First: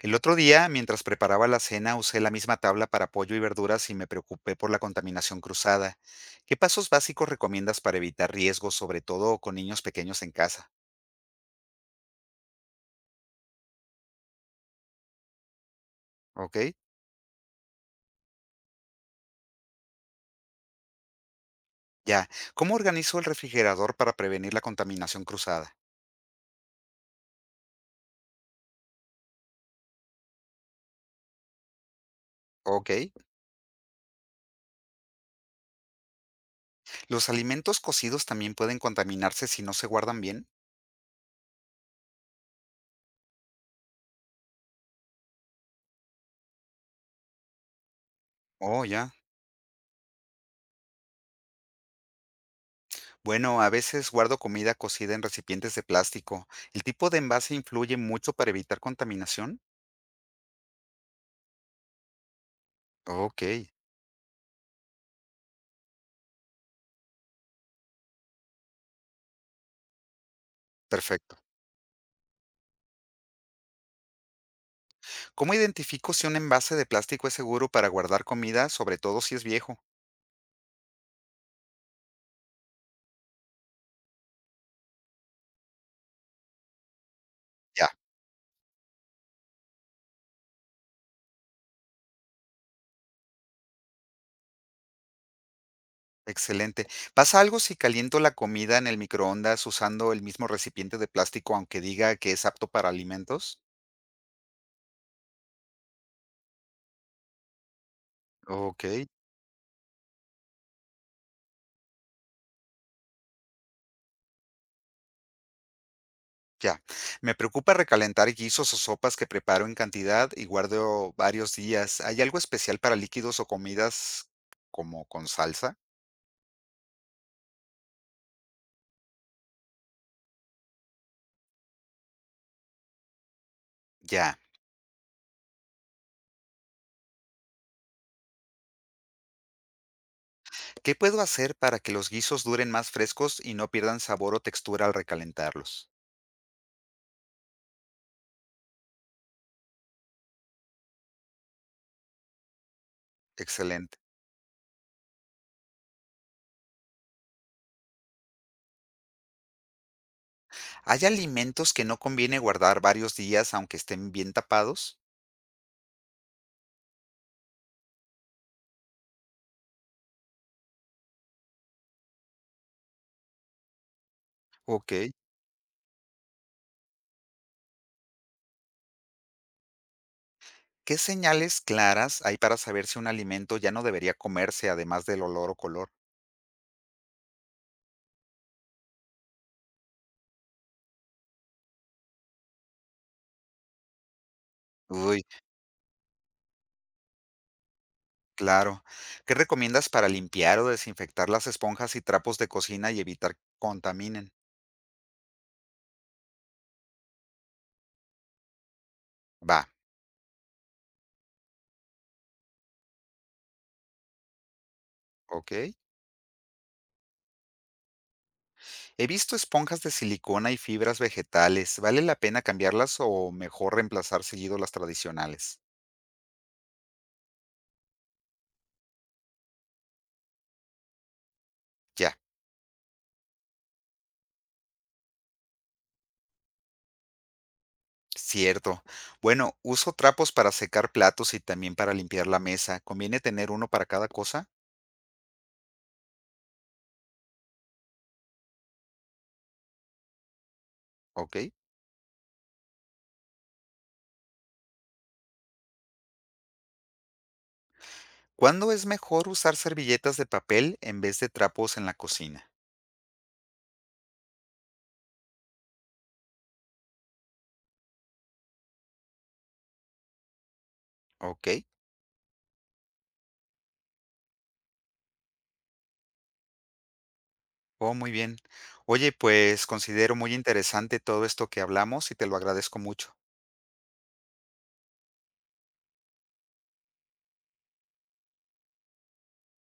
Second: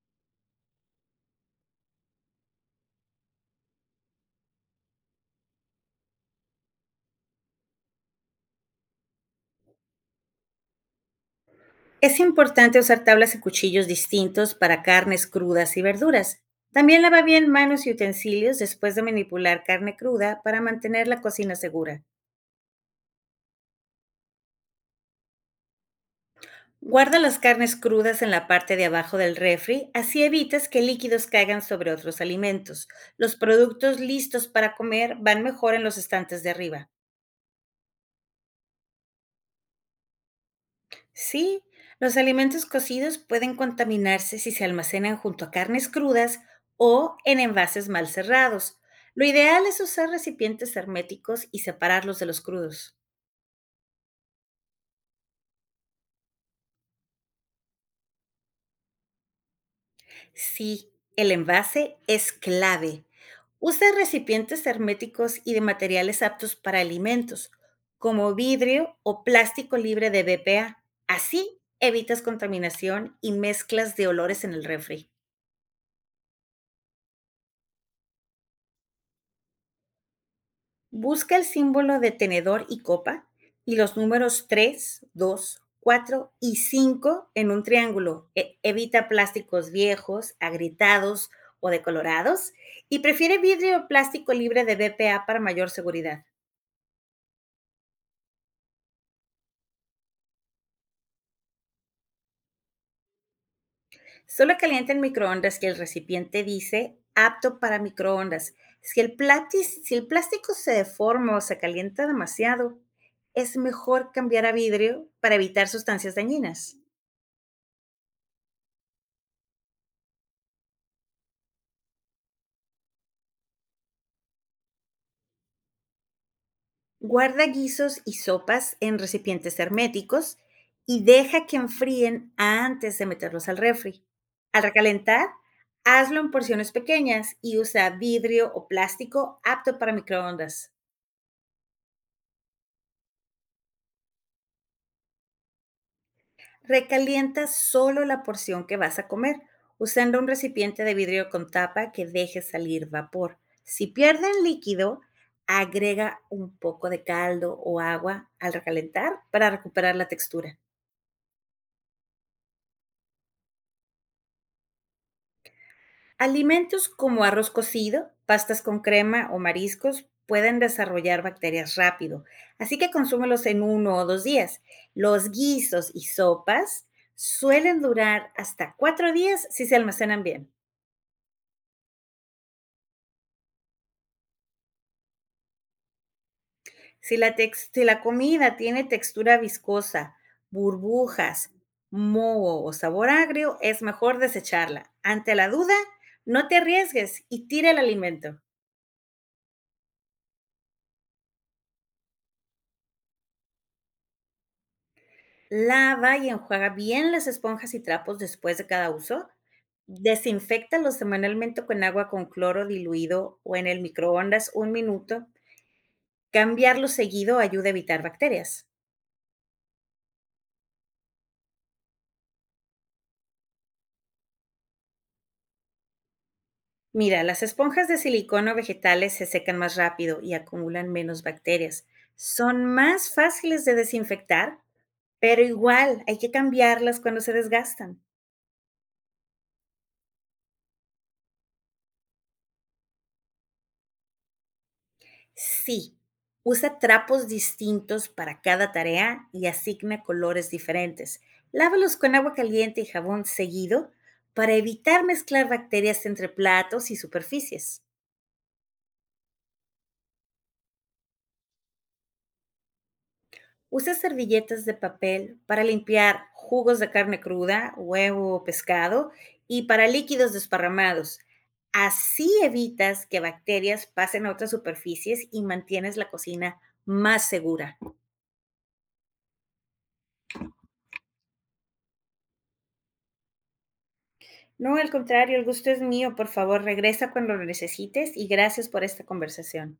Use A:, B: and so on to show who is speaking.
A: El otro día, mientras preparaba la cena, usé la misma tabla para pollo y verduras y me preocupé por la contaminación cruzada. ¿Qué pasos básicos recomiendas para evitar riesgos, sobre todo con niños pequeños en casa?
B: Es importante usar tablas y cuchillos distintos para carnes crudas y verduras.
A: ¿Ok?
B: También lava bien manos y utensilios después de manipular carne cruda para mantener la cocina segura.
A: Ya. ¿Cómo organizo el refrigerador para prevenir la contaminación cruzada?
B: Guarda las carnes crudas en la parte de abajo del refri, así evitas que líquidos caigan sobre otros alimentos.
A: ¿Ok?
B: Los productos listos para comer van mejor en los estantes de arriba.
A: ¿Los alimentos cocidos también pueden contaminarse si no se guardan bien?
B: Sí, los alimentos cocidos pueden contaminarse si se almacenan junto a carnes crudas o en envases mal cerrados.
A: Oh, ya.
B: Lo ideal es usar recipientes herméticos y separarlos de los crudos.
A: Bueno, a veces guardo comida cocida en recipientes de plástico. ¿El tipo de envase influye mucho para evitar contaminación?
B: Sí, el envase es clave.
A: Ok,
B: Usa recipientes herméticos y de materiales aptos para alimentos, como vidrio o plástico libre de BPA.
A: perfecto.
B: Así evitas contaminación y mezclas de olores en el refri.
A: ¿Cómo identifico si un envase de plástico es seguro para guardar comida, sobre todo si es viejo?
B: Busca el símbolo de tenedor y copa y los números 3, 2, 4 y 5 en un
A: Ya,
B: triángulo. Evita plásticos viejos, agrietados o decolorados y prefiere vidrio o plástico libre de BPA para mayor seguridad.
A: excelente. ¿Pasa algo si caliento la comida en el microondas usando el mismo recipiente de plástico, aunque diga que es apto para alimentos?
B: Solo calienta en microondas que el recipiente dice apto para microondas.
A: Ok,
B: Si el plástico se deforma o se calienta demasiado, es mejor cambiar a vidrio para evitar sustancias dañinas.
A: ya. Me preocupa recalentar guisos o sopas que preparo en cantidad y guardo varios días. ¿Hay algo especial para líquidos o comidas como con salsa?
B: Guarda guisos y sopas en recipientes herméticos y deja que enfríen antes de meterlos al refri.
A: Ya.
B: Al recalentar, hazlo en porciones pequeñas y usa vidrio o plástico apto para microondas.
A: ¿Qué puedo hacer para que los guisos duren más frescos y no pierdan sabor o textura al recalentarlos?
B: Recalienta solo la porción que vas a comer, usando un recipiente de vidrio con tapa que deje salir vapor. Si
A: Excelente.
B: pierden líquido, agrega un poco de caldo o agua al recalentar para recuperar la textura.
A: ¿Hay alimentos que no conviene guardar varios días aunque estén bien tapados?
B: Alimentos como arroz cocido, pastas con crema o mariscos pueden desarrollar bacterias rápido, así que consúmelos en 1 o 2 días.
A: Ok.
B: Los guisos y sopas suelen durar hasta 4 días si se almacenan bien.
A: ¿Qué señales claras hay para saber si un alimento ya no debería comerse, además del olor o color?
B: Si la comida tiene textura viscosa, burbujas, moho o sabor agrio, es mejor desecharla.
A: Uy,
B: Ante la duda, no te arriesgues y tira el alimento.
A: claro. ¿Qué recomiendas para limpiar o desinfectar las esponjas y trapos de cocina y evitar que contaminen?
B: Lava y enjuaga bien las esponjas y trapos después de cada uso.
A: Va,
B: Desinféctalos semanalmente con agua con cloro diluido o en el microondas un minuto.
A: ok.
B: Cambiarlos seguido ayuda a evitar bacterias.
A: He visto esponjas de silicona y fibras vegetales. ¿Vale la pena cambiarlas o mejor reemplazar seguido las tradicionales?
B: Mira, las esponjas de silicona o vegetales se secan más rápido y acumulan menos bacterias.
A: Ya.
B: Son más fáciles de desinfectar, pero igual hay que cambiarlas cuando se desgastan.
A: Cierto. Bueno, uso trapos para secar platos y también para limpiar la mesa. ¿Conviene tener uno para cada cosa?
B: Sí, usa trapos distintos para cada tarea y asigna colores diferentes.
A: Ok.
B: Lávalos con agua caliente y jabón seguido para evitar mezclar bacterias entre platos y superficies.
A: ¿Cuándo es mejor usar servilletas de papel en vez de trapos en la cocina?
B: Usa servilletas de papel para limpiar jugos de carne cruda, huevo o pescado y para líquidos desparramados.
A: Ok.
B: Así evitas que bacterias pasen a otras superficies y mantienes la cocina más segura.
A: Oh, muy bien. Oye, pues considero muy interesante todo esto que hablamos y te lo agradezco mucho.
B: No, al contrario, el gusto es mío. Por favor, regresa cuando lo necesites y gracias por esta conversación.